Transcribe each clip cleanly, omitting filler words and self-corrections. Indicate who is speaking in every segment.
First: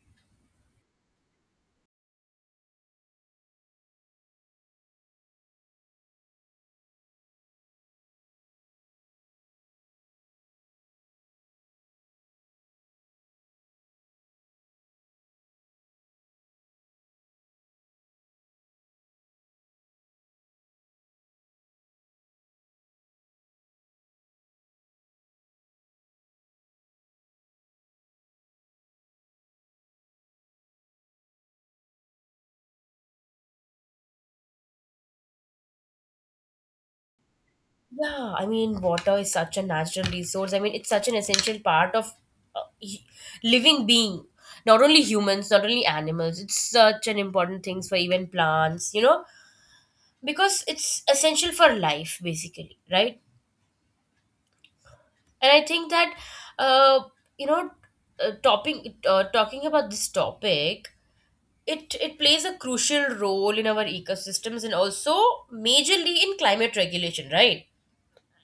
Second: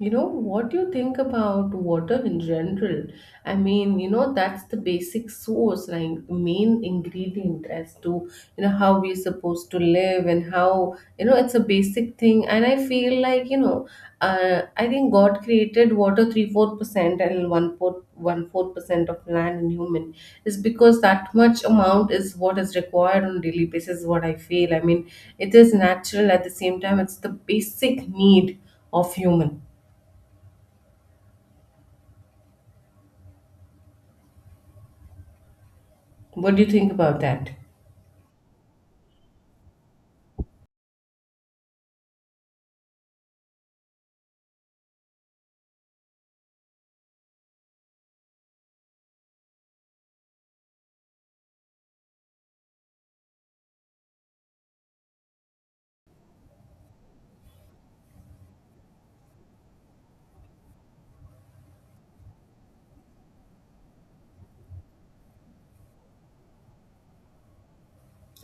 Speaker 1: What do you think about water in general? I mean, that's the basic source, like the main ingredient as to, how we're supposed to live, and how, it's a basic thing. And I feel like, I think God created water three fourth percent and one fourth percent of land, and human is because that much amount is what is required on a daily basis, is what I feel. I mean, it is natural. At the same time, it's the basic need of human. What do you think about that?
Speaker 2: Yeah, I mean, water is such a natural resource. I mean, it's such an essential part of living being. Not only humans, not only animals. It's such an important thing for even plants, because it's essential for life, basically, right? And I think that, uh, you know, talking about this topic, it plays a crucial role in our ecosystems and also majorly in climate regulation, right?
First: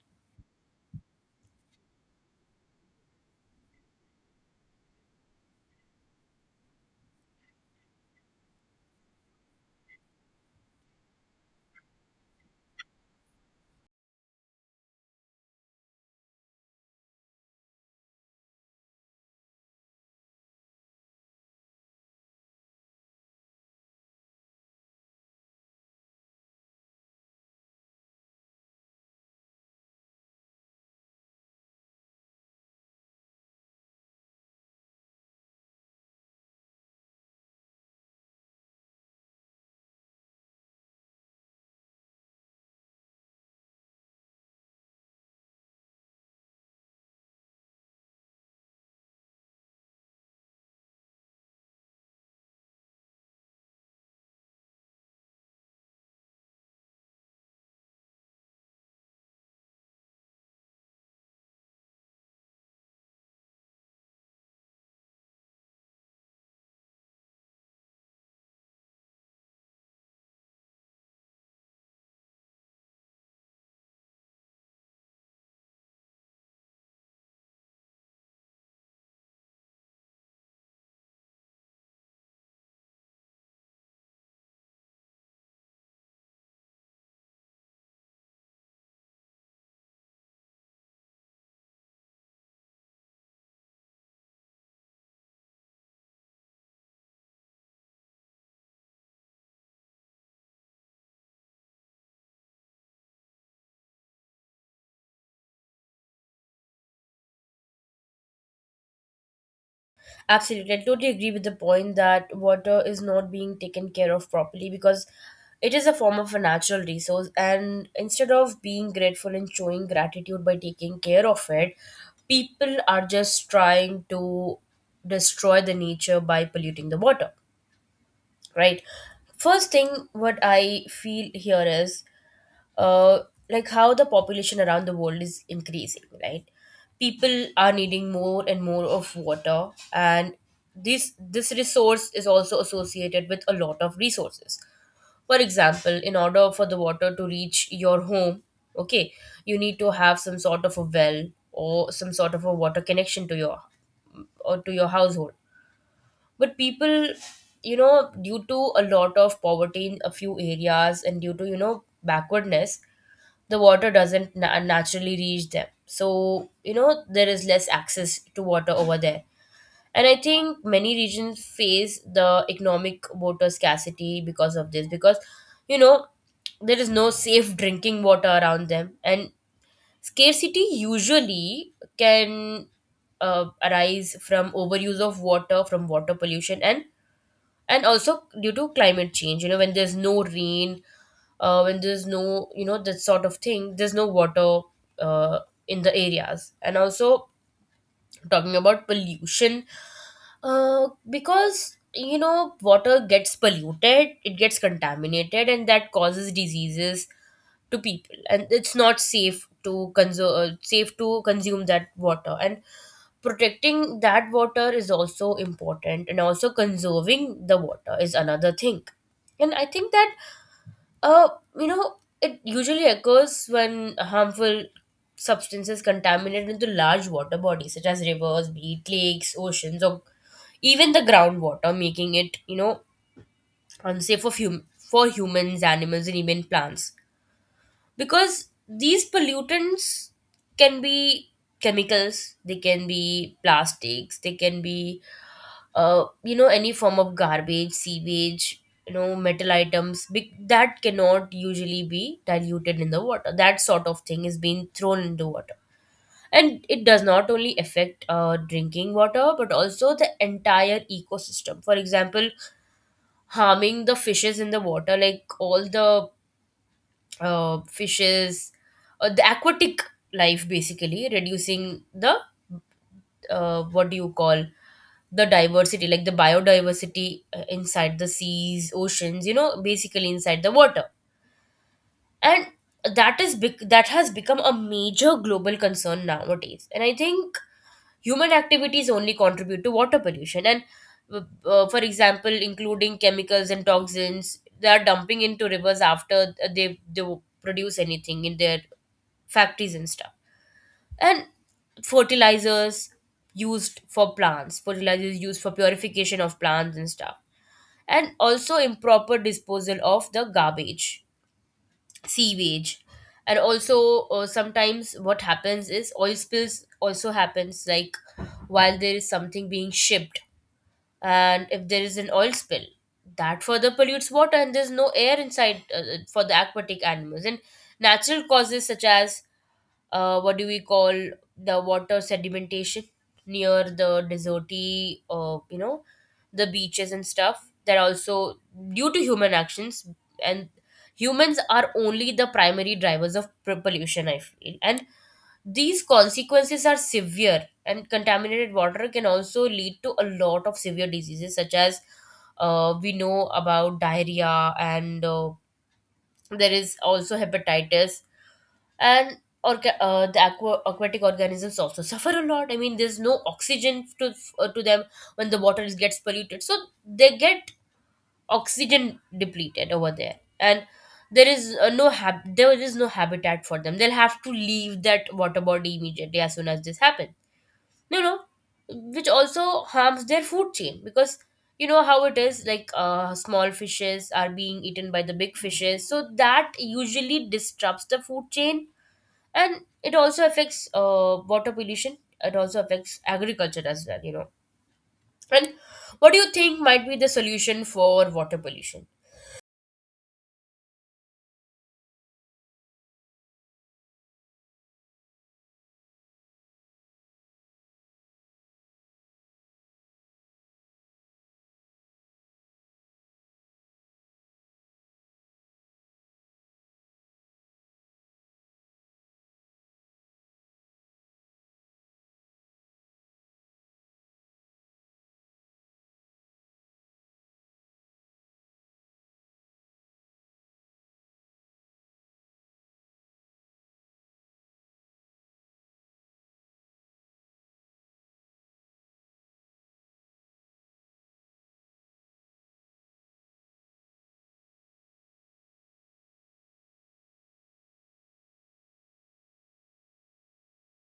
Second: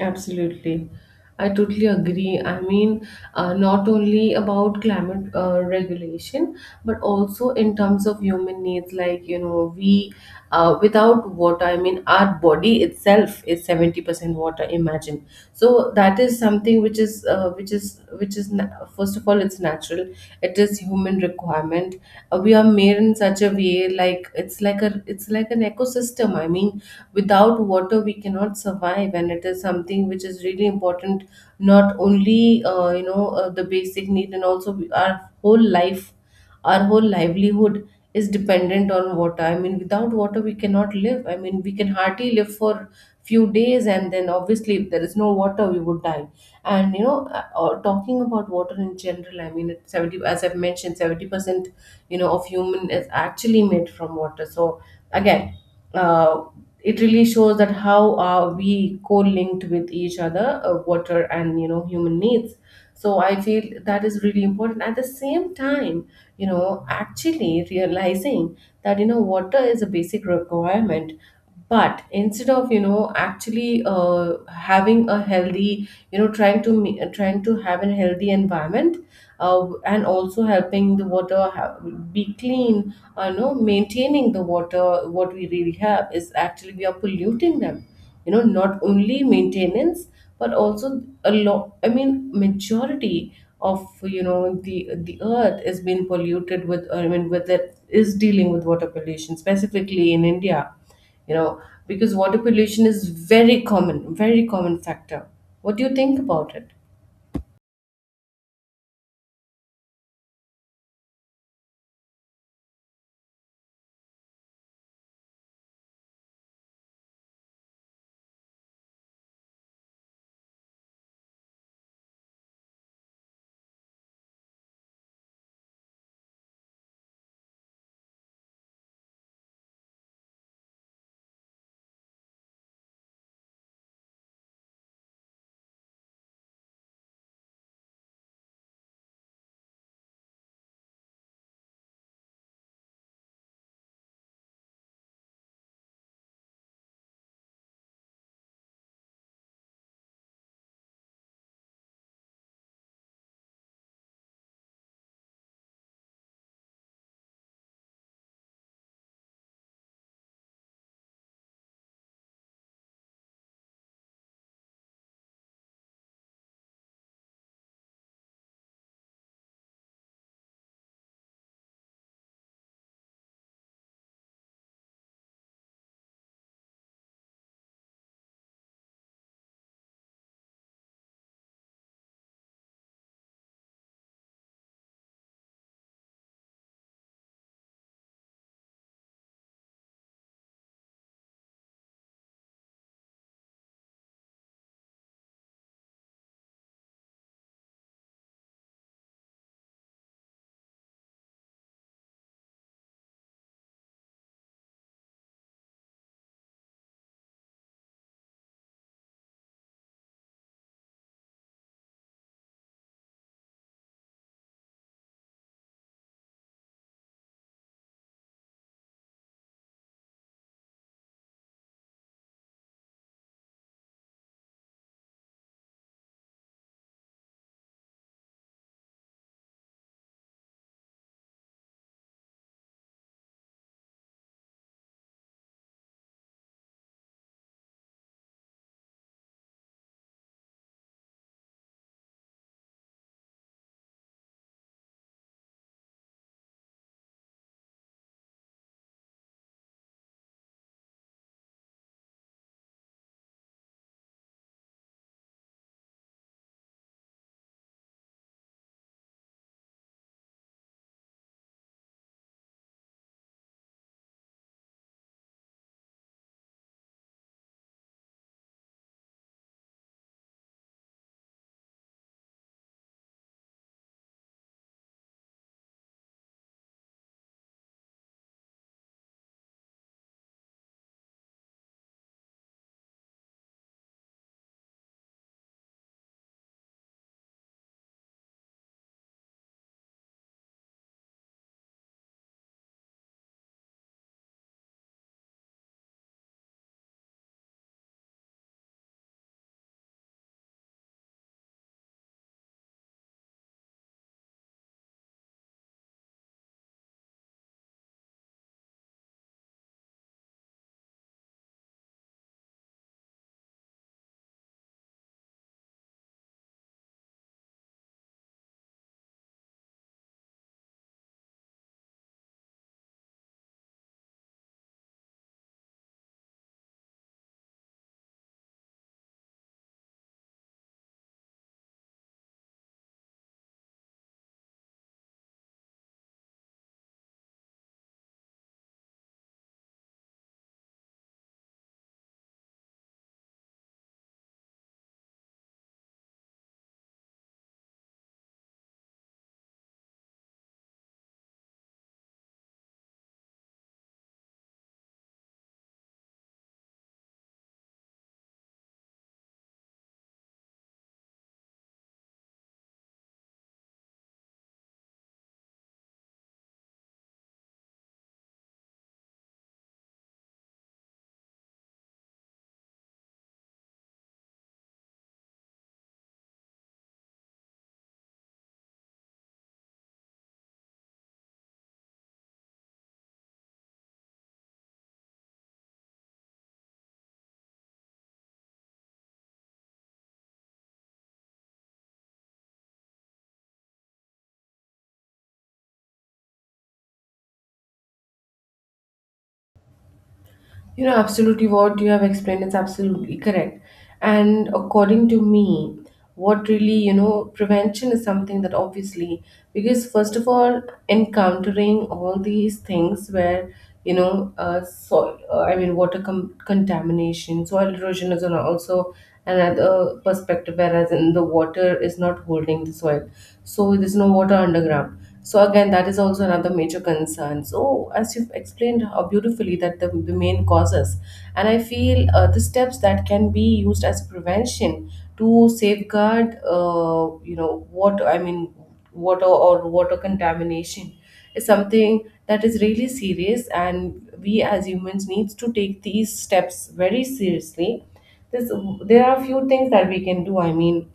Speaker 1: Absolutely. I totally agree. I mean, not only about climate regulation, but also in terms of human needs. Like, we, without water, I mean, our body itself is 70% water, imagine. So that is something which is, first of all, it's natural. It is human requirement. We are made in such a way, like, it's like an ecosystem. I mean, without water we cannot survive, and it is something which is really important, not only the basic need, and also our whole livelihood is dependent on water. I mean, without water we cannot live. I mean, we can hardly live for few days, and then obviously if there is no water we would die. And talking about water in general, I mean, it's 70, as I've mentioned, 70%, of human is actually made from water. So again, uh, it really shows that how are we co-linked with each other, water and human needs. So I feel that is really important. At the same time, actually realizing that water is a basic requirement, but instead of actually having a healthy, trying to trying to have a healthy environment, and also helping the water be clean, maintaining the water, what we really have is, actually we are polluting them. Not only maintenance, but also a lot, I mean, majority of the earth is being polluted with, I mean, with, it is dealing with water pollution, specifically in India. you know because water pollution is very common, very common factor. What do you think about it?
Speaker 2: Absolutely. I totally agree with the point that water is not being taken care of properly because it is a form of a natural resource. And instead of being grateful and showing gratitude by taking care of it, people are just trying to destroy the nature by polluting the water, right? First thing, what I feel here is uh, like how the population around the world is increasing, right? People are needing more and more of water, and this resource is also associated with a lot of resources. For example, in order for the water to reach your home, okay, you need to have some sort of a well or some sort of a water connection to your or to your household. But people, due to a lot of poverty in a few areas and due to backwardness, the water doesn't naturally reach them. So you know there is less access to water over there, and I think many regions face the economic water scarcity because of this. Because you know there is no safe drinking water around them, and scarcity usually can arise from overuse of water, from water pollution, and also due to climate change. You know, when there's no rain, when there's no, that sort of thing, there's no water uh, in the areas. And also, talking about pollution, because, water gets polluted, it gets contaminated, and that causes diseases to people, and it's not safe to consume that water. And protecting that water is also important, and also conserving the water is another thing. And I think that, uh, you know, it usually occurs when harmful substances contaminate into large water bodies such as rivers, be it lakes, oceans, or even the groundwater, making it unsafe for for humans, animals, and even plants. Because these pollutants can be chemicals, they can be plastics, they can be any form of garbage, sewage, metal items big, that cannot usually be diluted in the water, that sort of thing is being thrown into water. And it does not only affect drinking water, but also the entire ecosystem. For example, harming the fishes in the water, like all the fishes, the aquatic life, basically reducing the, what do you call, the diversity, like the biodiversity inside the seas, oceans, you know, basically inside the water. And that has become a major global concern nowadays, and I think human activities only contribute to water pollution. And, for example, including chemicals and toxins they are dumping into rivers after they produce anything in their factories and stuff, and fertilizers used for plants, fertilizers used for purification of plants and stuff, and also improper disposal of the garbage, sewage. And also, sometimes what happens is oil spills also happens, like while there is something being shipped, and if there is an oil spill, that further pollutes water, and there's no air inside for the aquatic animals. And natural causes such as, what do we call, the water sedimentation near the deserty, the beaches and stuff, that also due to human actions. And humans are only the primary drivers of pollution, I feel. And these consequences are severe, and contaminated water can also lead to a lot of severe diseases, such as, we know about diarrhea, and there is also hepatitis. And, or the aquatic organisms also suffer a lot. I mean, there's no oxygen to, to them when the water gets polluted. So they get oxygen depleted over there, and there is no habitat for them. They'll have to leave that water body immediately as soon as this happens, you know, which also harms their food chain. Because you know how it is, like, small fishes are being eaten by the big fishes, so that usually disrupts the food chain. And it also affects, water pollution, it also affects agriculture as well, and what do you think might be the solution for water pollution?
Speaker 1: Absolutely what you have explained is absolutely correct. And according to me, what really, prevention is something that obviously, because first of all, encountering all these things where, soil, I mean, water contamination, soil erosion is on also another perspective, whereas in the water is not holding the soil. So there's no water underground. So again, that is also another major concern. So as you've explained how beautifully that the main causes, and I feel the steps that can be used as prevention to safeguard, water. I mean, water or water contamination is something that is really serious, and we as humans needs to take these steps very seriously. This, there are a few things that we can do. I mean,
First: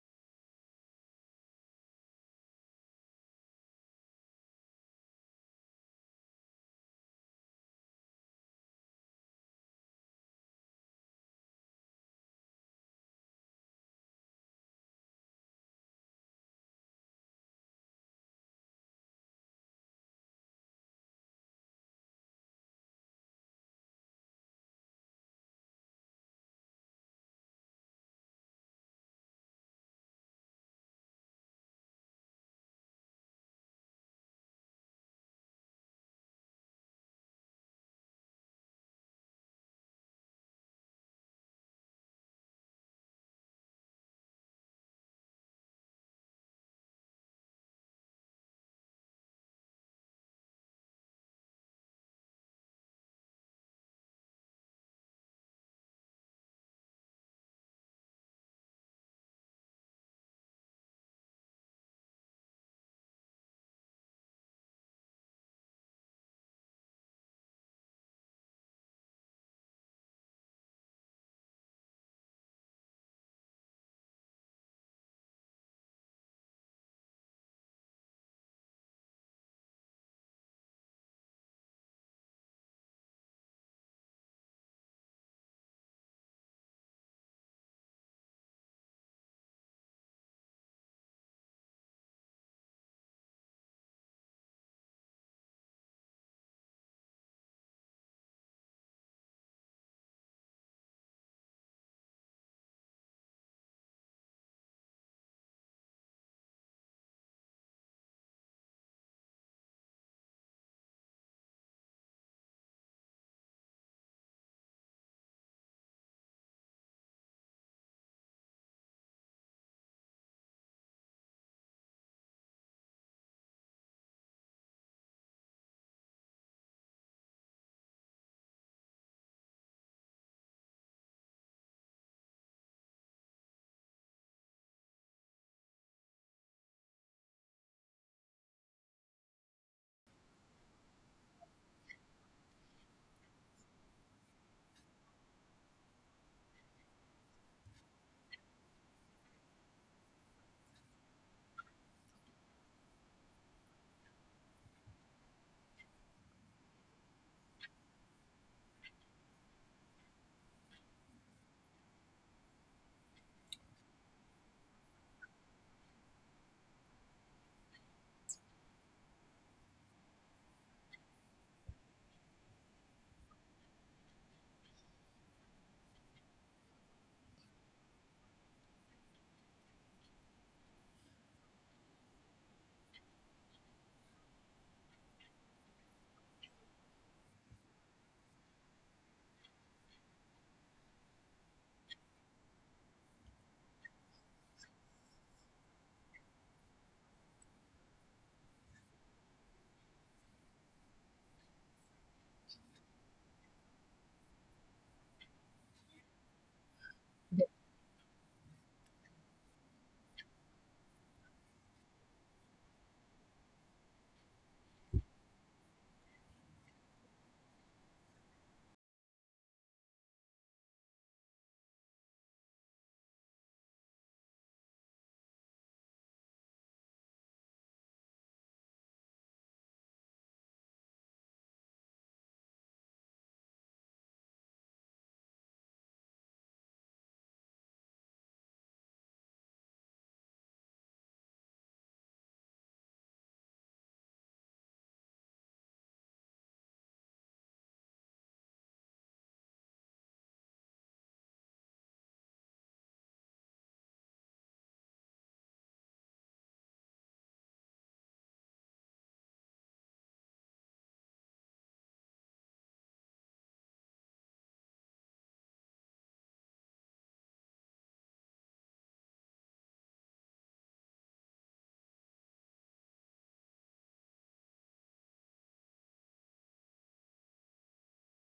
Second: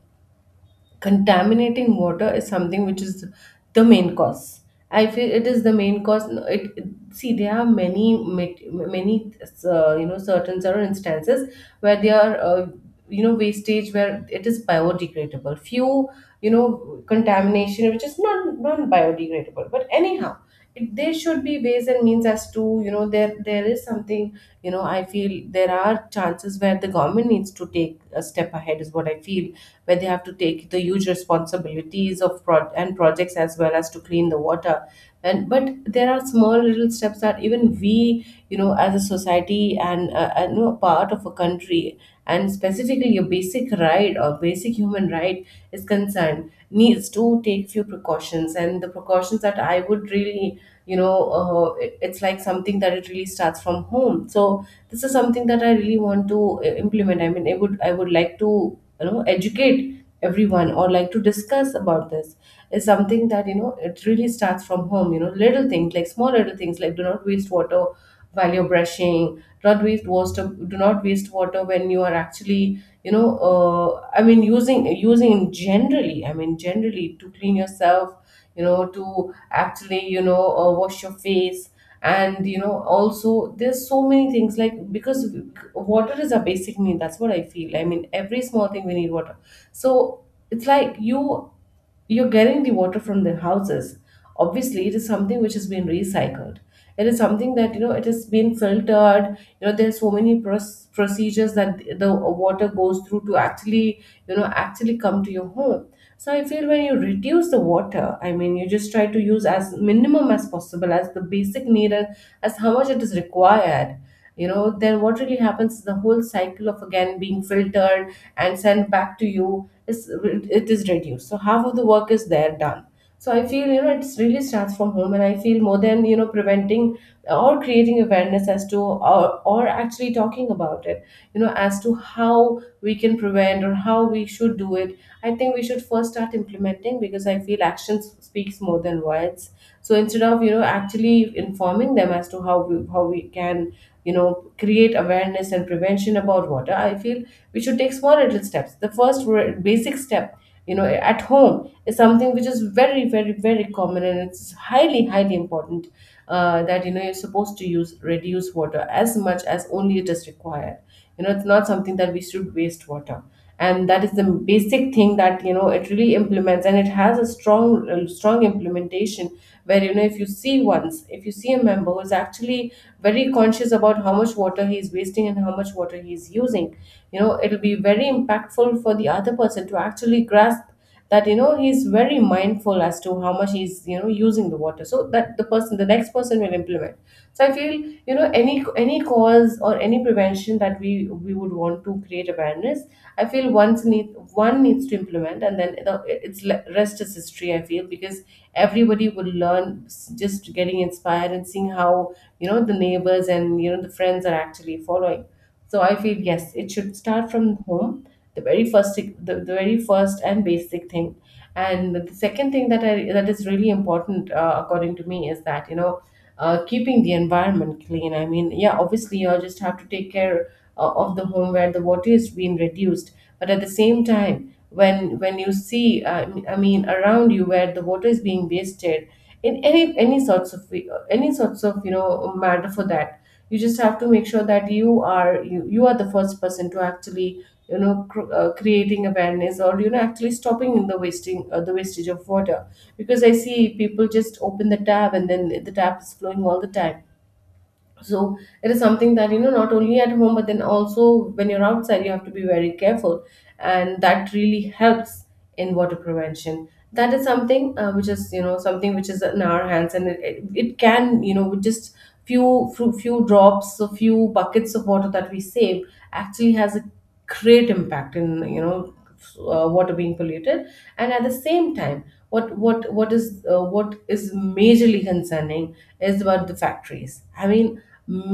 Speaker 1: contaminating water is something which is the main cause. I feel it is the main cause. No, see there are many, many, certain instances where they are, wastage where it is biodegradable, few, contamination which is not biodegradable. But anyhow, there should be ways and means as to, there is something, I feel there are chances where the government needs to take a step ahead, is what I feel, where they have to take the huge responsibilities of and projects as well, as to clean the water. And but there are small little steps that even we, as a society, and and part of a country and specifically your basic right or basic human right is concerned, needs to take few precautions. And the precautions that I would really, it's like something that it really starts from home. So this is something that I really want to implement. I mean, I would like to educate everyone, or like to discuss about this, is something that it really starts from home. Little things, like small little things, like, do not waste water while you're brushing. Do not waste water. Do not waste water when you are actually, I mean, using generally, I mean, generally to clean yourself, to actually, wash your face. And also there's so many things like, because water is a basic need, that's what I feel, I mean, every small thing we need water. So it's like you're getting the water from the houses. Obviously, it is something which has been recycled. It is something that it has been filtered. There's so many procedures that the water goes through to actually, actually come to your home. So I feel when you reduce the water, I mean, you just try to use as minimum as possible, as the basic need, and as how much it is required. Then what really happens is the whole cycle of again being filtered and sent back to you is, it is reduced. So half of the work is there done. So I feel it really starts from home, and I feel more than preventing or creating awareness as to, or actually talking about it. As to how we can prevent or how we should do it, I think we should first start implementing, because I feel actions speaks more than words. So instead of actually informing them as to how we can, create awareness and prevention about water, I feel we should take small little steps. The first basic step, at home, is something which is very, very, very common, and it's highly, highly important, that you're supposed to use, reduce water as much as only it is required. It's not something that we should waste water. And that is the basic thing that it really implements, and it has a strong implementation where, if you see a member who's actually very conscious about how much water he is wasting and how much water he is using, it'll be very impactful for the other person to actually grasp that he's very mindful as to how much he's, using the water, so that the next person will implement. So I feel, any cause or any prevention that we would want to create awareness, I feel once need one needs to implement, and then rest is history, I feel, because everybody will learn, just getting inspired and seeing how, the neighbors, and the friends are actually following. So I feel, yes, it should start from home, the very first, the very first and basic thing. And the second thing that I that is really important, according to me, is that, keeping the environment clean. I mean, yeah, obviously you just have to take care of the home where the water is being reduced. But at the same time, when you see, I mean, around you where the water is being wasted in any sorts of you know matter for that, you just have to make sure that you are the first person to actually you know creating awareness, or you know actually stopping the wasting the wastage of water, because I see people just open the tap and then the tap is flowing all the time. So it is something that you know not only at home but then also when you're outside, you have to be very careful, and that really helps in water prevention. That is something which is you know something which is in our hands, and it can you know with just few drops, a few buckets of water that we save, actually has a great impact in you know water being polluted. And at the same time, what is majorly concerning is about the factories. I mean,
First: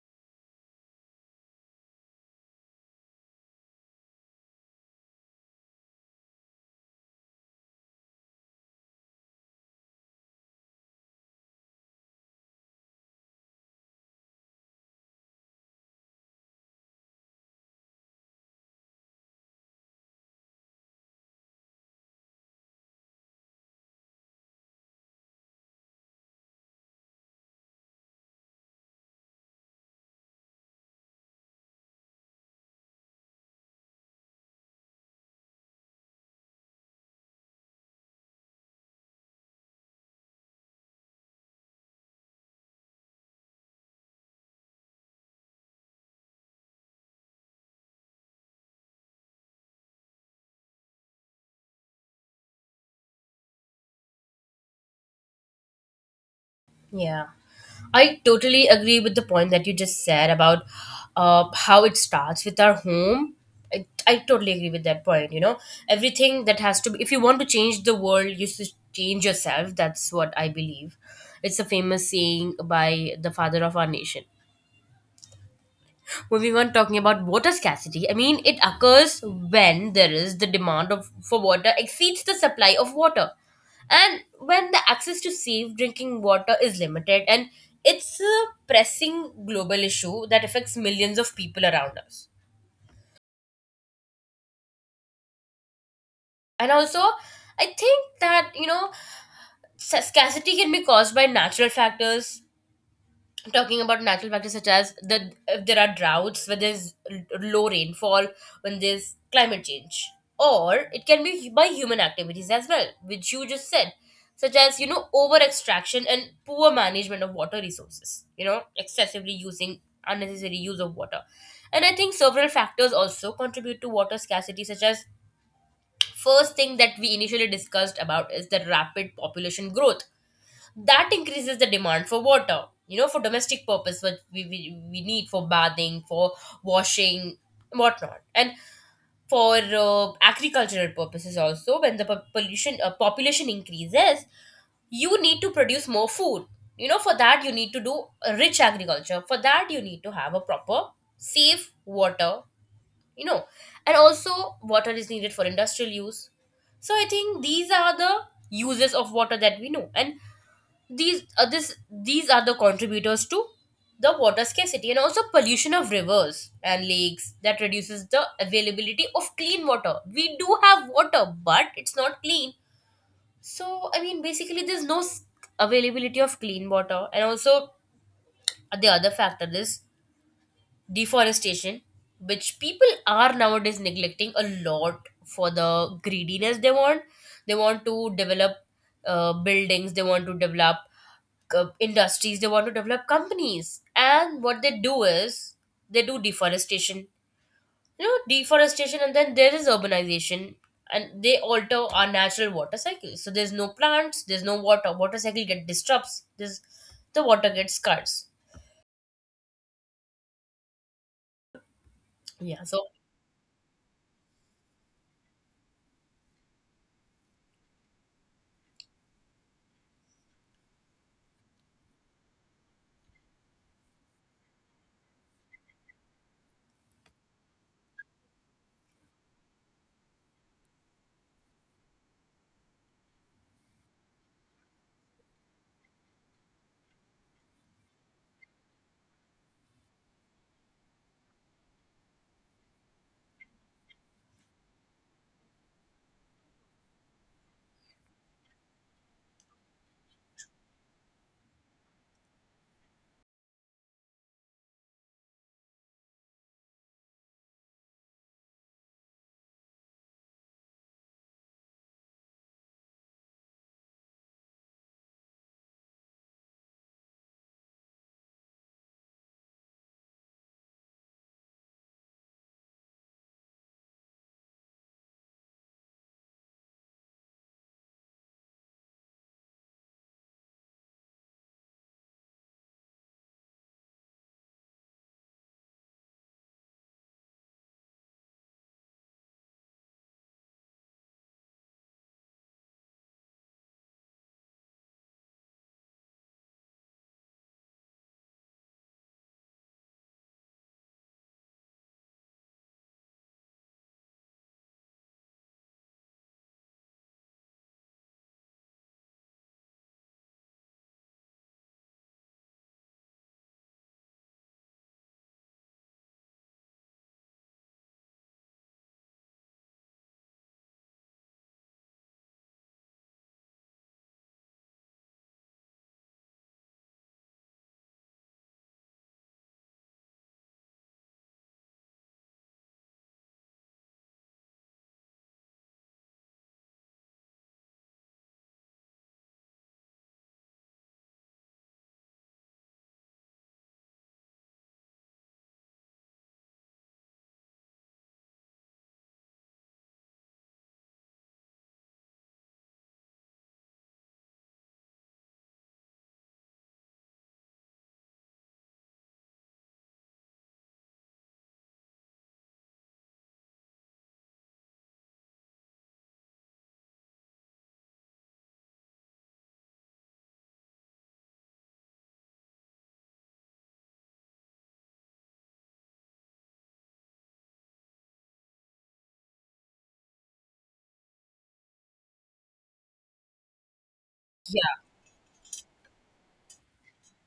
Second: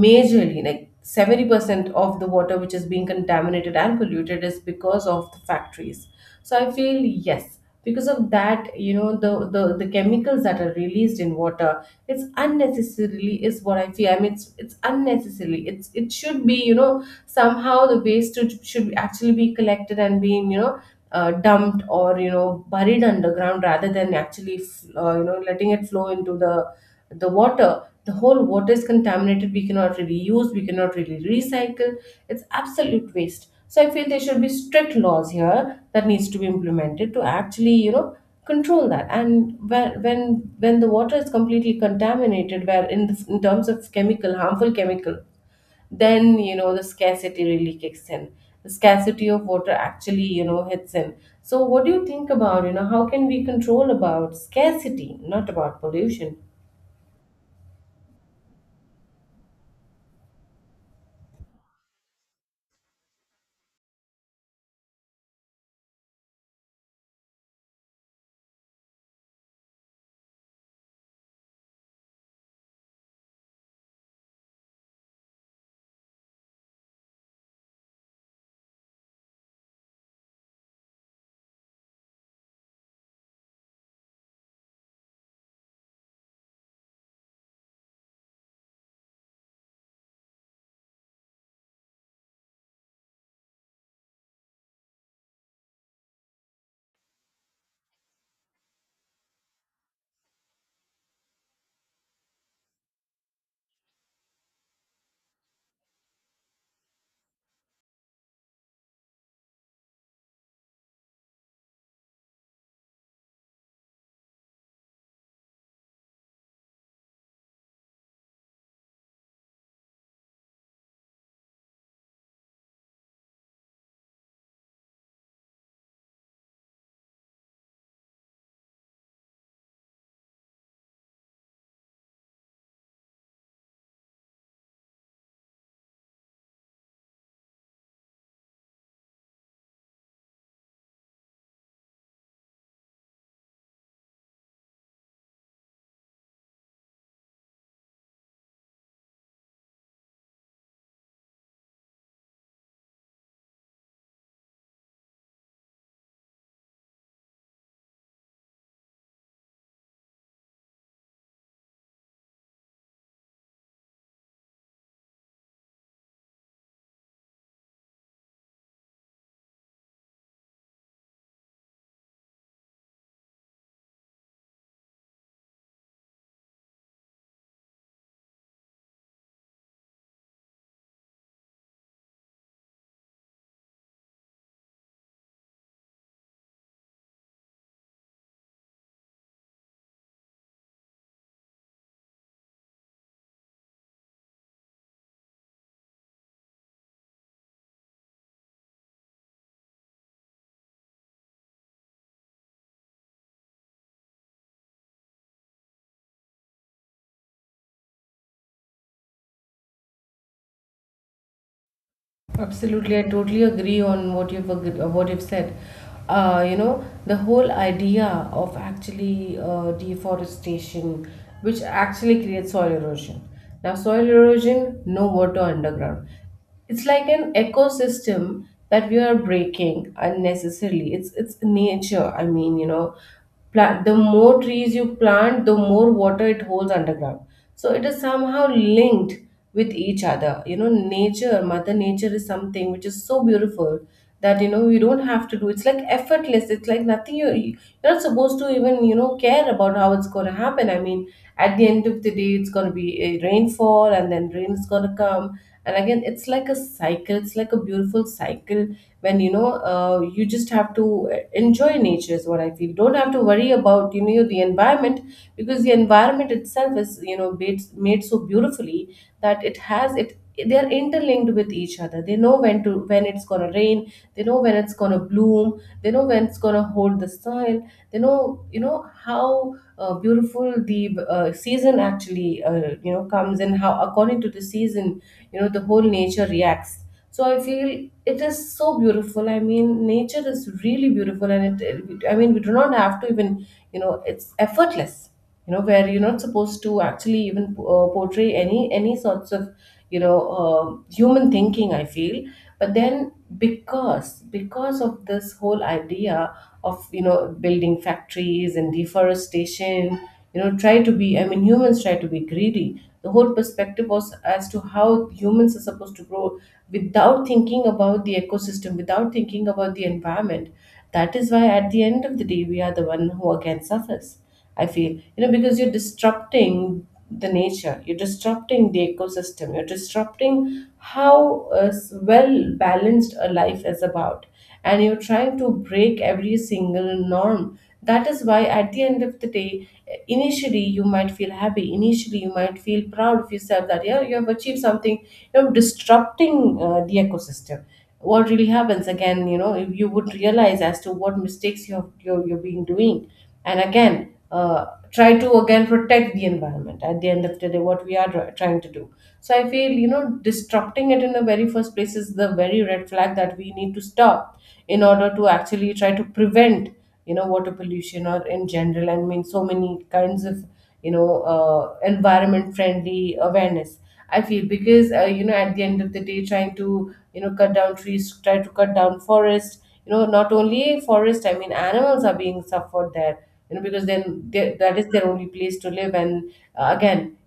Speaker 1: majorly like 70% of the water which is being contaminated and polluted is because of the factories. So I feel, yes, because of that, you know, the chemicals that are released in water, it's unnecessarily is what I feel. I mean, it's unnecessarily, it should be you know somehow the waste should actually be collected and being you know dumped or you know buried underground, rather than actually you know letting it flow into the water. The whole water is contaminated, we cannot really use, we cannot really recycle. It's absolute waste. So I feel there should be strict laws here that needs to be implemented to actually you know control that. And when the water is completely contaminated where in terms of chemical harmful chemical, then you know the scarcity really kicks in. The scarcity of water actually you know hits in. So what do you think about, you know, how can we control about scarcity, not about pollution?
Speaker 2: Yeah, I totally agree with the point that you just said about, how it starts with our home. I totally agree with that point. Everything that has to be, if you want to change the world, you should change yourself. That's what I believe. It's a famous saying by the father of our nation. Moving on, talking about water scarcity, I mean, it occurs when there is the demand for water exceeds the supply of water, and when the access to safe drinking water is limited, and it's a pressing global issue that affects millions of people around us. And also, I think that, scarcity can be caused by natural factors, talking about natural factors such as, the if there are droughts where there's low rainfall, when there's climate change, or it can be by human activities as well, which you just said, such as, over extraction and poor management of water resources, excessively using, unnecessary use of water. And I think several factors also contribute to water scarcity, such as, first thing that we initially discussed about is the rapid population growth that increases the demand for water, for domestic purpose, what we need for bathing, for washing, whatnot, and for agricultural purposes also. When the po- pollution population increases, you need to produce more food. You know, for that you need to do a rich agriculture, for that you need to have a proper safe water you know and also water is needed for industrial use. So I think these are the uses of water that we know, and these are the contributors to the water scarcity. And also, pollution of rivers and lakes that reduces the availability of clean water. We do have water, but it's not clean, so I mean, basically there's no availability of clean water. And also, the other factor is deforestation, which people are nowadays neglecting a lot for the greediness. They want to develop buildings, they want to develop industries, they want to develop companies. And what they do is they do deforestation you know deforestation, and then there is urbanization, and they alter our natural water cycle. So there's no plants, there's no water, water cycle get disrupts this, the water gets scarce. Yeah. So.
Speaker 1: Absolutely, I totally agree on what you've said. You know, the whole idea of actually deforestation, which actually creates soil erosion. Now, soil erosion, no water underground. It's like an ecosystem that we are breaking unnecessarily. It's nature. I mean, you know, the more trees you plant, the more water it holds underground. So it is somehow linked with each other, you know. Nature, mother nature is something which is so beautiful that you know you don't have to do. It's like effortless, it's like nothing. You're not supposed to even you know care about how it's going to happen. I mean, at the end of the day it's going to be a rainfall, and then rain is going to come. And again, it's like a cycle, it's like a beautiful cycle when you know you just have to enjoy nature is what I feel. Don't have to worry about you know the environment, because the environment itself is you know made so beautifully that it has it they are interlinked with each other. They know when it's going to rain, they know when it's going to bloom, they know when it's going to hold the soil. They know you know how beautiful the season actually you know comes, and how according to the season you know the whole nature reacts. So I feel it is so beautiful. I mean, nature is really beautiful, and I mean we do not have to even you know, it's effortless. You know, where you're not supposed to actually even portray any sorts of you know human thinking, I feel. But then because of this whole idea of you know building factories and deforestation, you know, try to be I mean humans try to be greedy. The whole perspective was as to how humans are supposed to grow, without thinking about the ecosystem, without thinking about the environment. That is why at the end of the day we are the one who again suffers, I feel, you know, because you're disrupting the nature, you're disrupting the ecosystem, you're disrupting how well balanced a life is about, and you're trying to break every single norm. That is why, at the end of the day, initially you might feel happy, initially you might feel proud of yourself that, yeah, you have achieved something, you know, disrupting the ecosystem. What really happens again, you know, if you would realize as to what mistakes you're being doing, and again try to again protect the environment, at the end of the day what we are trying to do. So I feel, you know, disrupting it in the very first place is the very red flag that we need to stop in order to actually try to prevent, you know, water pollution, or in general, I mean, so many kinds of you know environment friendly awareness, I feel, because you know at the end of the day trying to, you know, cut down trees, try to cut down forest. You know, not only forest, I mean animals are being suffered there, you know, because then that is their only place to live. And again,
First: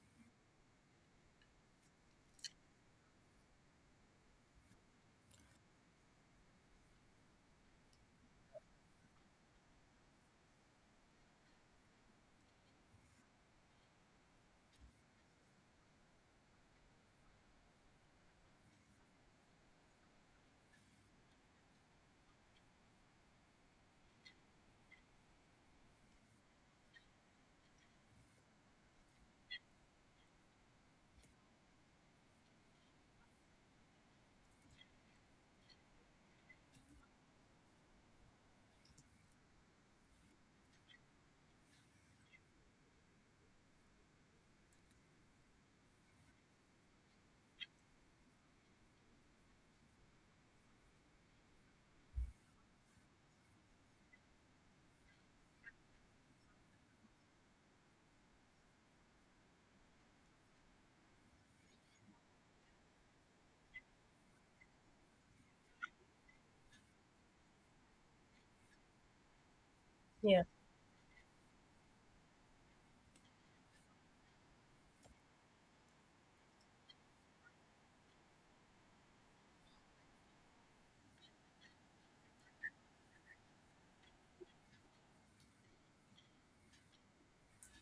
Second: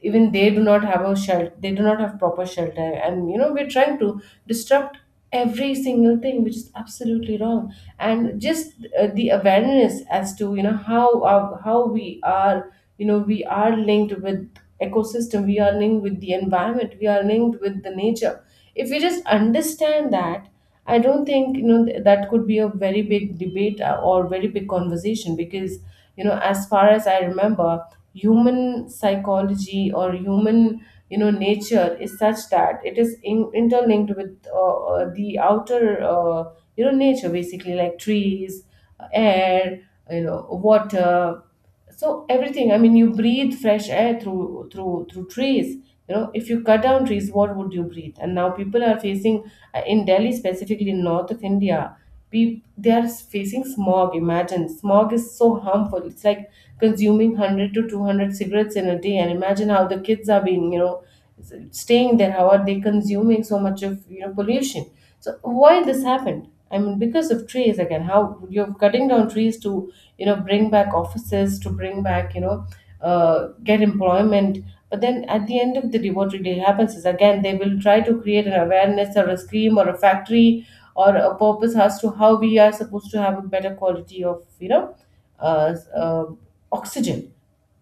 Speaker 1: even they do not have a shelter, they do not have proper shelter, and you know we're trying to disrupt every single thing, which is absolutely wrong. And just the awareness as to you know how we are you know we are linked with ecosystem, we are linked with the environment, we are linked with the nature. If we just understand that, I don't think you know that could be a very big debate or very big conversation, because you know as far as I remember, human psychology or human, you know, nature is such that it is interlinked with the outer, you know, nature, basically like trees, air, you know, water. So everything, I mean, you breathe fresh air through trees. You know, if you cut down trees, what would you breathe? And now people are facing, in Delhi, specifically in north of India, peop they are facing smog. Imagine, smog is so harmful, it's like consuming 100 to 200 cigarettes in a day, and imagine how the kids are being, you know, s- staying there. How are they consuming so much of you know pollution? So why this happened? I mean, because of trees. Again, how you're cutting down trees to, you
Speaker 2: Yeah,
Speaker 1: know,
Speaker 2: yeah.
Speaker 1: bring back offices, to bring back, you know, get employment. But then at the end of the day what really happens is, again they will try to create an awareness or a scheme or a factory or a purpose as to how we are supposed to have a better quality of, you know, uh, uh, oxygen.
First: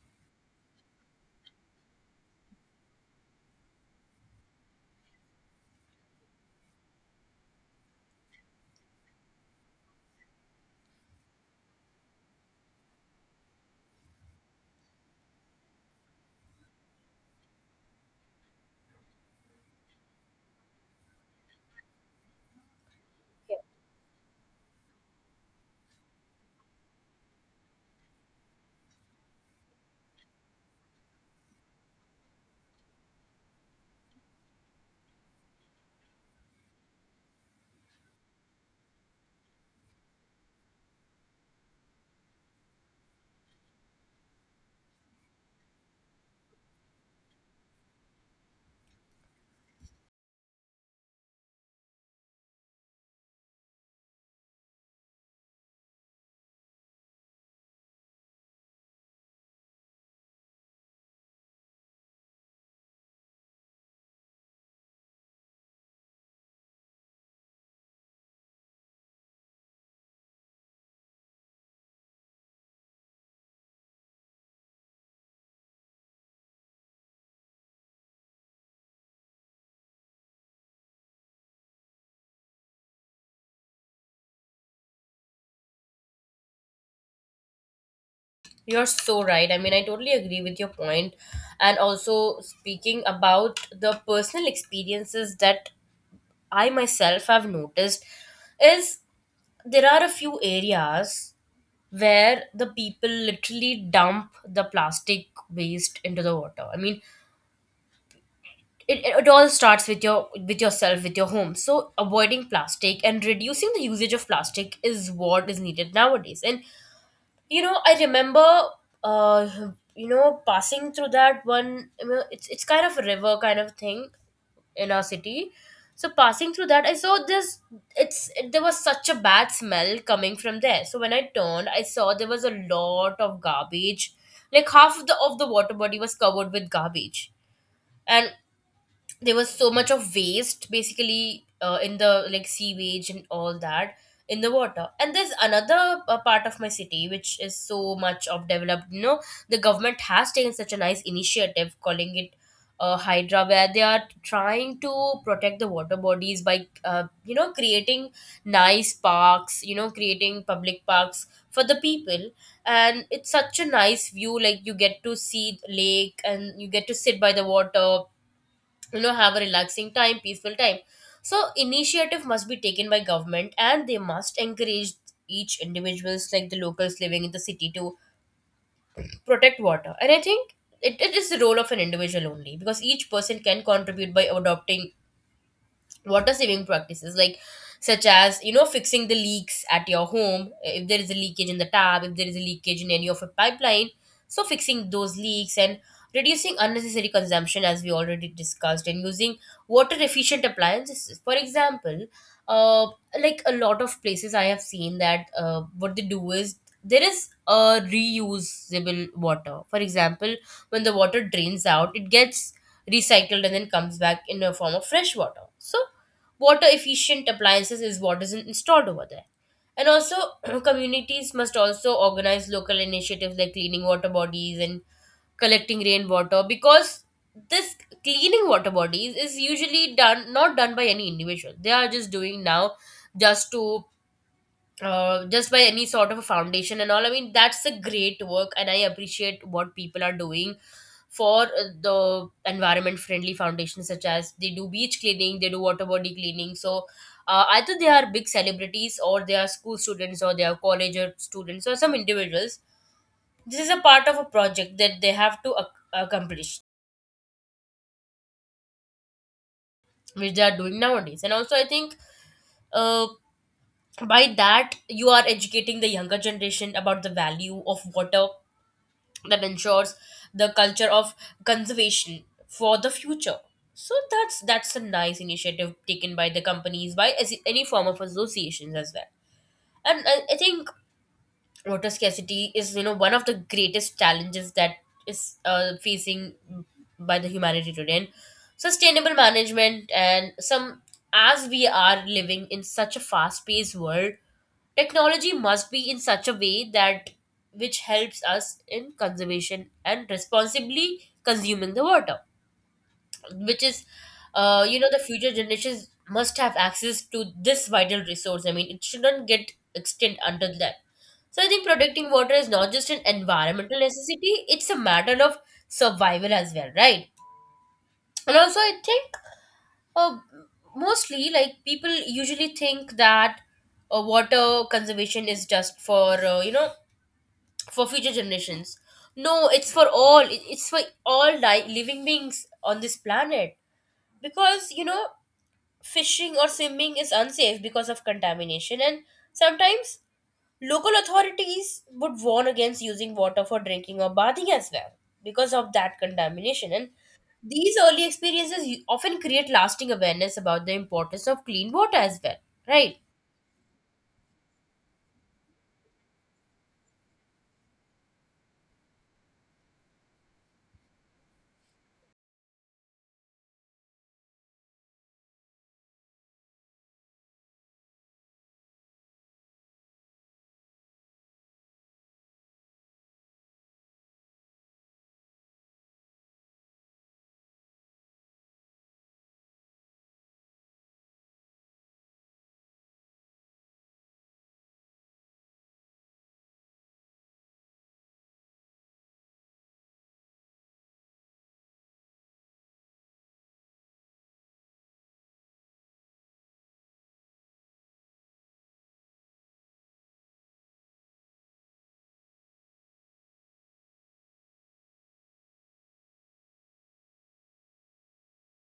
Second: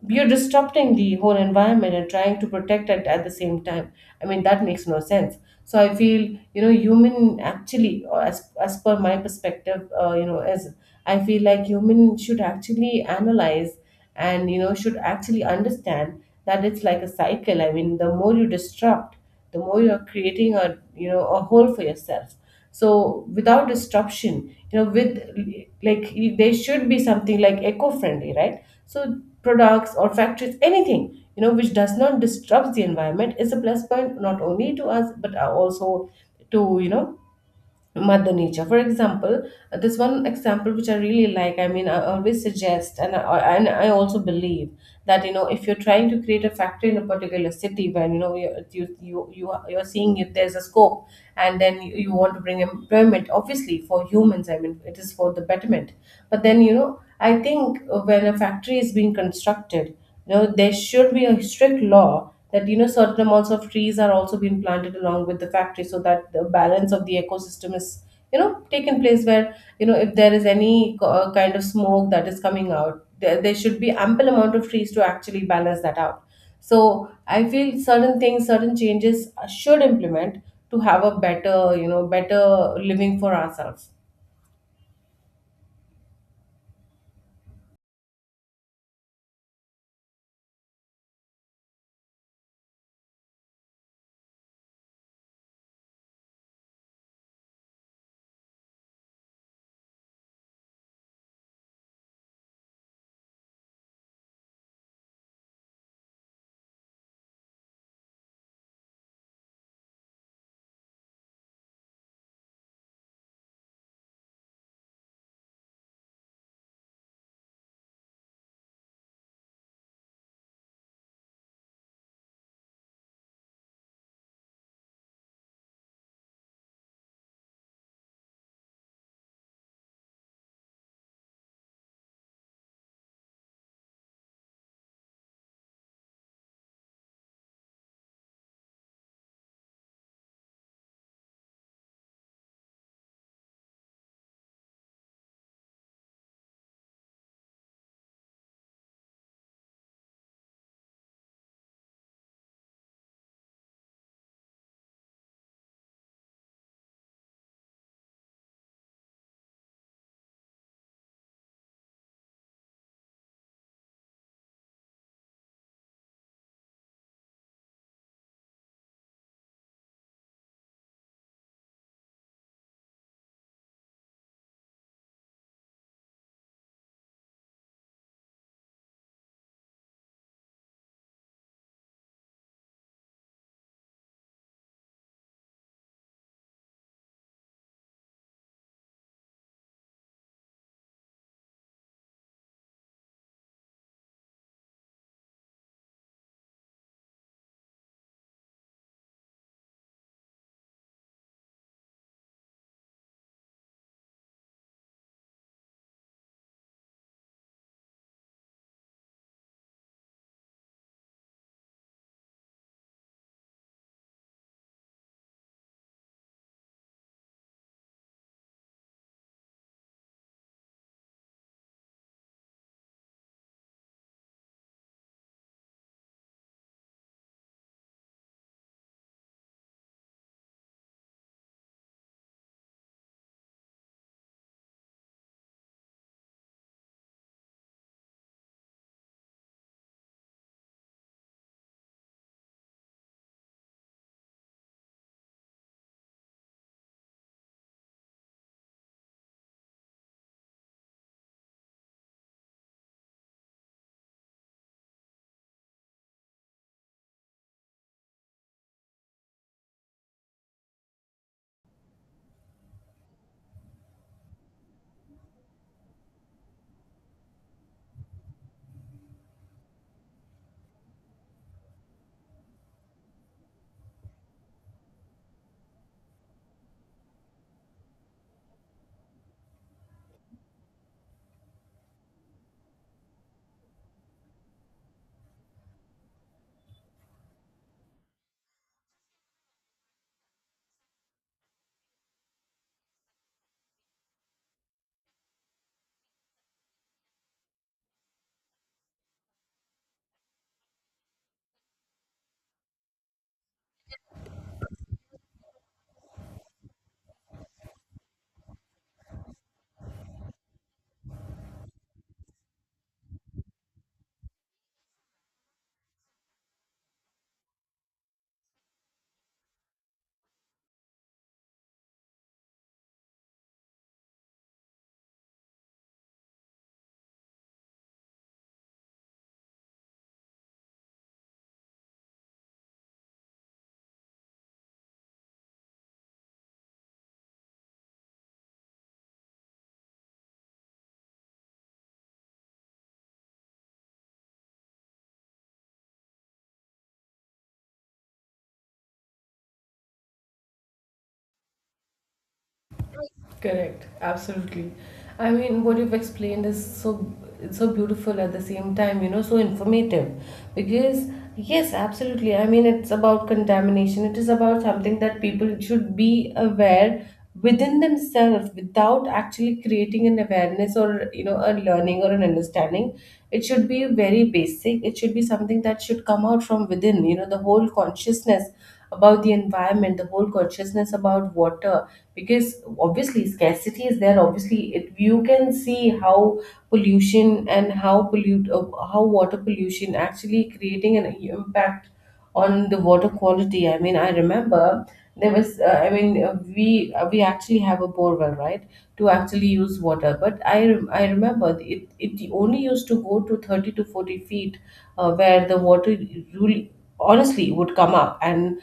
Speaker 1: You're disrupting the whole environment and trying to protect it at the same time. I mean, that makes no sense. So I feel, you know, human actually, or as per my perspective, you know, as I feel like human should actually analyze, and you know should actually understand that it's like a cycle. I mean, the more you disrupt, the more you're creating a, you know, a hole for yourself. So without disruption, you know, with, like, there should be something like eco-friendly, right? So products or factories, anything, you know, which does not disrupt the environment, is a plus point not only to us but also to, you know, mother nature. For example, this one example which I really like, I mean, I always suggest, and I also believe that you know if you're trying to create a factory in a particular city, when you know you're seeing if there's a scope, and then you want to bring employment, obviously for humans. I mean, it is for the betterment. But then, you know, I think, when a factory is being constructed, you know, there should be a strict law that, you know, certain amounts of trees are also being planted along with the factory, so that the balance of the ecosystem is, you know, taken place, where you know, if there is any kind of smoke that is coming out there, there should be ample amount of trees to actually balance that out. So I feel certain things, certain changes should implement to have a better you know better living for ourselves.
Speaker 2: You're so right. I mean, I totally agree with your point. And also, speaking about the personal experiences that I myself have noticed, is there are a few areas where the people literally dump the plastic waste into the water. I mean, it all starts with your, with yourself, with your home. So avoiding plastic and reducing the usage of plastic is what is needed nowadays. And, I remember, uh passing through that one, it's kind of a river kind of thing in our city. So passing through that I saw this. There was such a bad smell coming from there, so when I turned, I saw there was a lot of garbage, like half of the water body was covered with garbage. And there was so much of waste basically, in the, like, sewage and all that in the water. And there's another part of my city which is so much of developed. The government has taken such a nice initiative, calling it Hydra, where they are trying to protect the water bodies by, creating nice parks, creating public parks for the people. And it's such a nice view, like you get to see the lake and you get to sit by the water, have a relaxing time, peaceful time. So initiative must be taken by government, and they must encourage each individuals, like the locals living in the city, to protect water. And I think it is the role of an individual only, because each person can contribute by adopting water saving practices, like, such as, fixing the leaks at your home, if there is a leakage in the tap, if there is a leakage in any of a pipeline. So fixing those leaks and reducing unnecessary consumption, as we already discussed, and using water efficient appliances. For example, uh, like a lot of places I have seen, that what they do is, there is a reusable water. For example, when the water drains out, it gets recycled and then comes back in a form of fresh water. So water efficient appliances is what is installed over there. And also, communities must also organize local initiatives like cleaning water bodies and collecting rainwater. Because this, cleaning water bodies is usually done, not done by any individual. They are just doing now, just to just by any sort of a foundation and all. I mean, that's a great work, and I appreciate what people are doing for, the environment friendly foundations, such as they do beach cleaning, they do water body cleaning. So, either they are big celebrities, or they are school students, or they are college or students, or some individuals. This is a part of a project that they have to accomplish, which they are doing nowadays. And also, I think. Uh, by that you are educating the younger generation about the value of water, that ensures the culture of conservation for the future. So that's a nice initiative taken by the companies, by any form of associations as well. And I think water scarcity is, one of the greatest challenges that is facing by the humanity today, and sustainable management and some. As we are living in such a fast paced world, technology must be in such a way that which helps us in conservation and responsibly consuming the water, which is, the future generations must have access to this vital resource. I mean, it shouldn't get extinct until them. So I think protecting water is not just an environmental necessity; it's a matter of survival as well, right? And also, I think, uh, mostly, like, people usually think that water conservation is just for, for future generations. No, it's for all. It's for all living beings on this planet. Because, fishing or swimming is unsafe because of contamination, and sometimes local authorities would warn against using water for drinking or bathing as well because of that contamination. And these early experiences often create lasting awareness about the importance of clean water as well, right?
Speaker 1: Correct, absolutely. I mean, what you've explained is so it's so beautiful at the same time, you know, so informative. Because, yes, absolutely. I mean, it's about contamination. It is about something that people should be aware within themselves without actually creating an awareness, or you know, a learning or an understanding. It should be very basic. It should be something that should come out from within. You know, the whole consciousness about the environment, the whole consciousness about water, because obviously scarcity is there. Obviously, you can see how pollution and how pollute how water pollution actually creating an impact on the water quality. I mean, I remember there was I mean, we actually have a borewell, right, to actually use water, but I remember it only used to go to 30 to 40 feet, where the water really honestly would come up. And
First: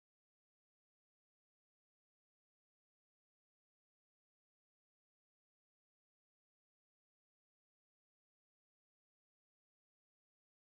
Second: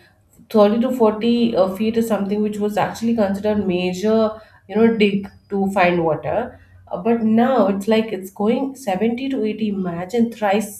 Speaker 1: 30 to 40 feet is something which was actually considered major, you know, dig to find water. But now it's like it's going 70 to 80, imagine thrice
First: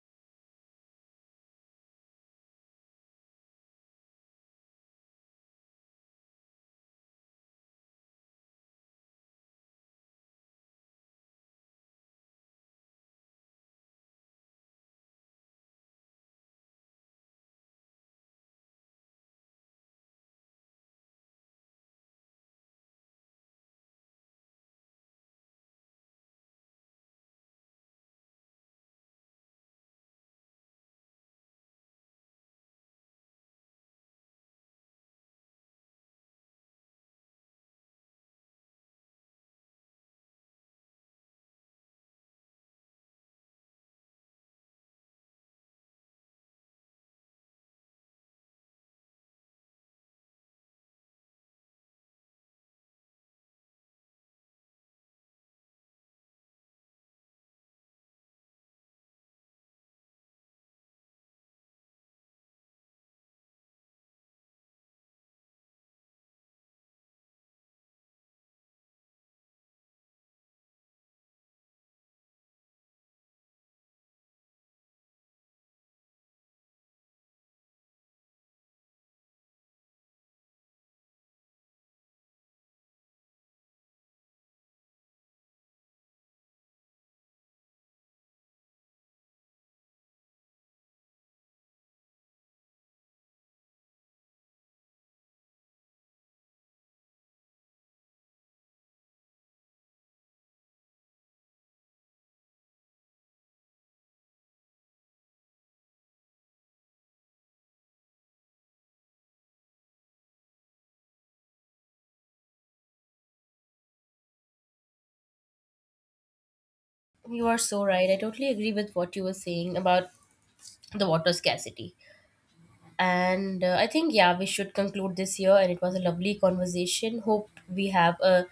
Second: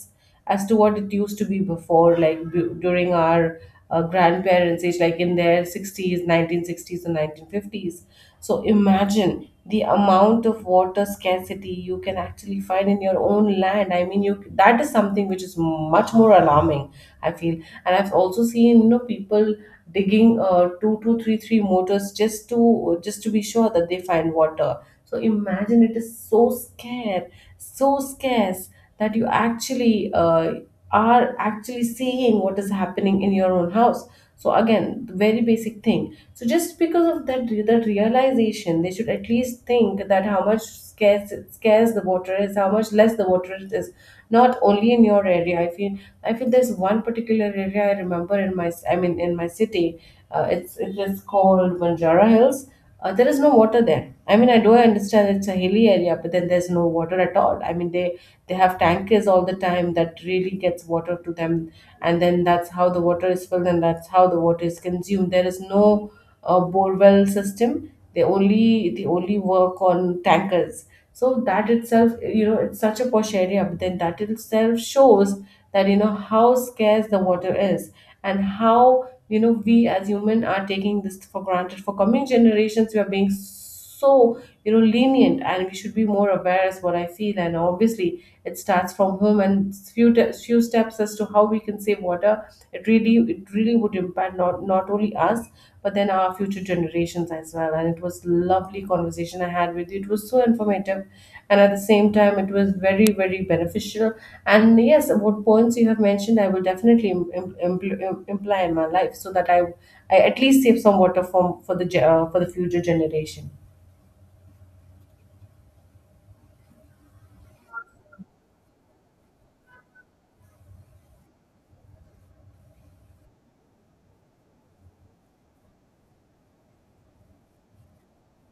Speaker 1: as to what it used to be before, like during our grandparents age, like in their 60s, 1960s and 1950s. So imagine the amount of water scarcity you can actually find in your own land. I mean, you that is something which is much more alarming, I feel. And I've also seen, you know, people digging, 2, 2, 3, 3 motors, just to be sure that they find water. So imagine, it is so scarce, so scarce that you actually are actually seeing what is happening in your own house. So again, the very basic thing, so just because of that realization, they should at least think that how much scarce, scarce the water is, how much less the water it is, not only in your area. If there's one particular area I remember I mean, in my city, it is called Banjara Hills. There is no water there. I mean, I do understand it's a hilly area, but then there's no water at all. I mean, they have tankers all the time that really gets water to them, and then that's how the water is filled, and that's how the water is consumed. There is no borewell system. They only work on tankers. So that itself, you know, it's such a posh area, but then that itself shows that, you know, how scarce the water is, and how, you know, we as human are taking this for granted for coming generations. We are being so, you know, lenient, and we should be more aware is what I feel. And obviously it starts from home, and few few steps as to how we can save water. It really, would impact not only us but then our future generations as well. And it was lovely conversation I had with you, it was so informative, and at the same time it was very very beneficial. And yes, what points you have mentioned, I will definitely imply in my life, so that I at least save some water for the future generation.
Speaker 2: You are so right. I totally agree with what you were saying about the water scarcity. And I think, yeah, we should conclude this here. And it was a lovely conversation. Hope we have a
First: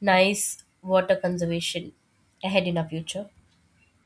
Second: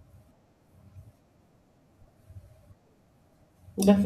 Speaker 2: nice water conservation ahead in our future.
Speaker 1: Definitely.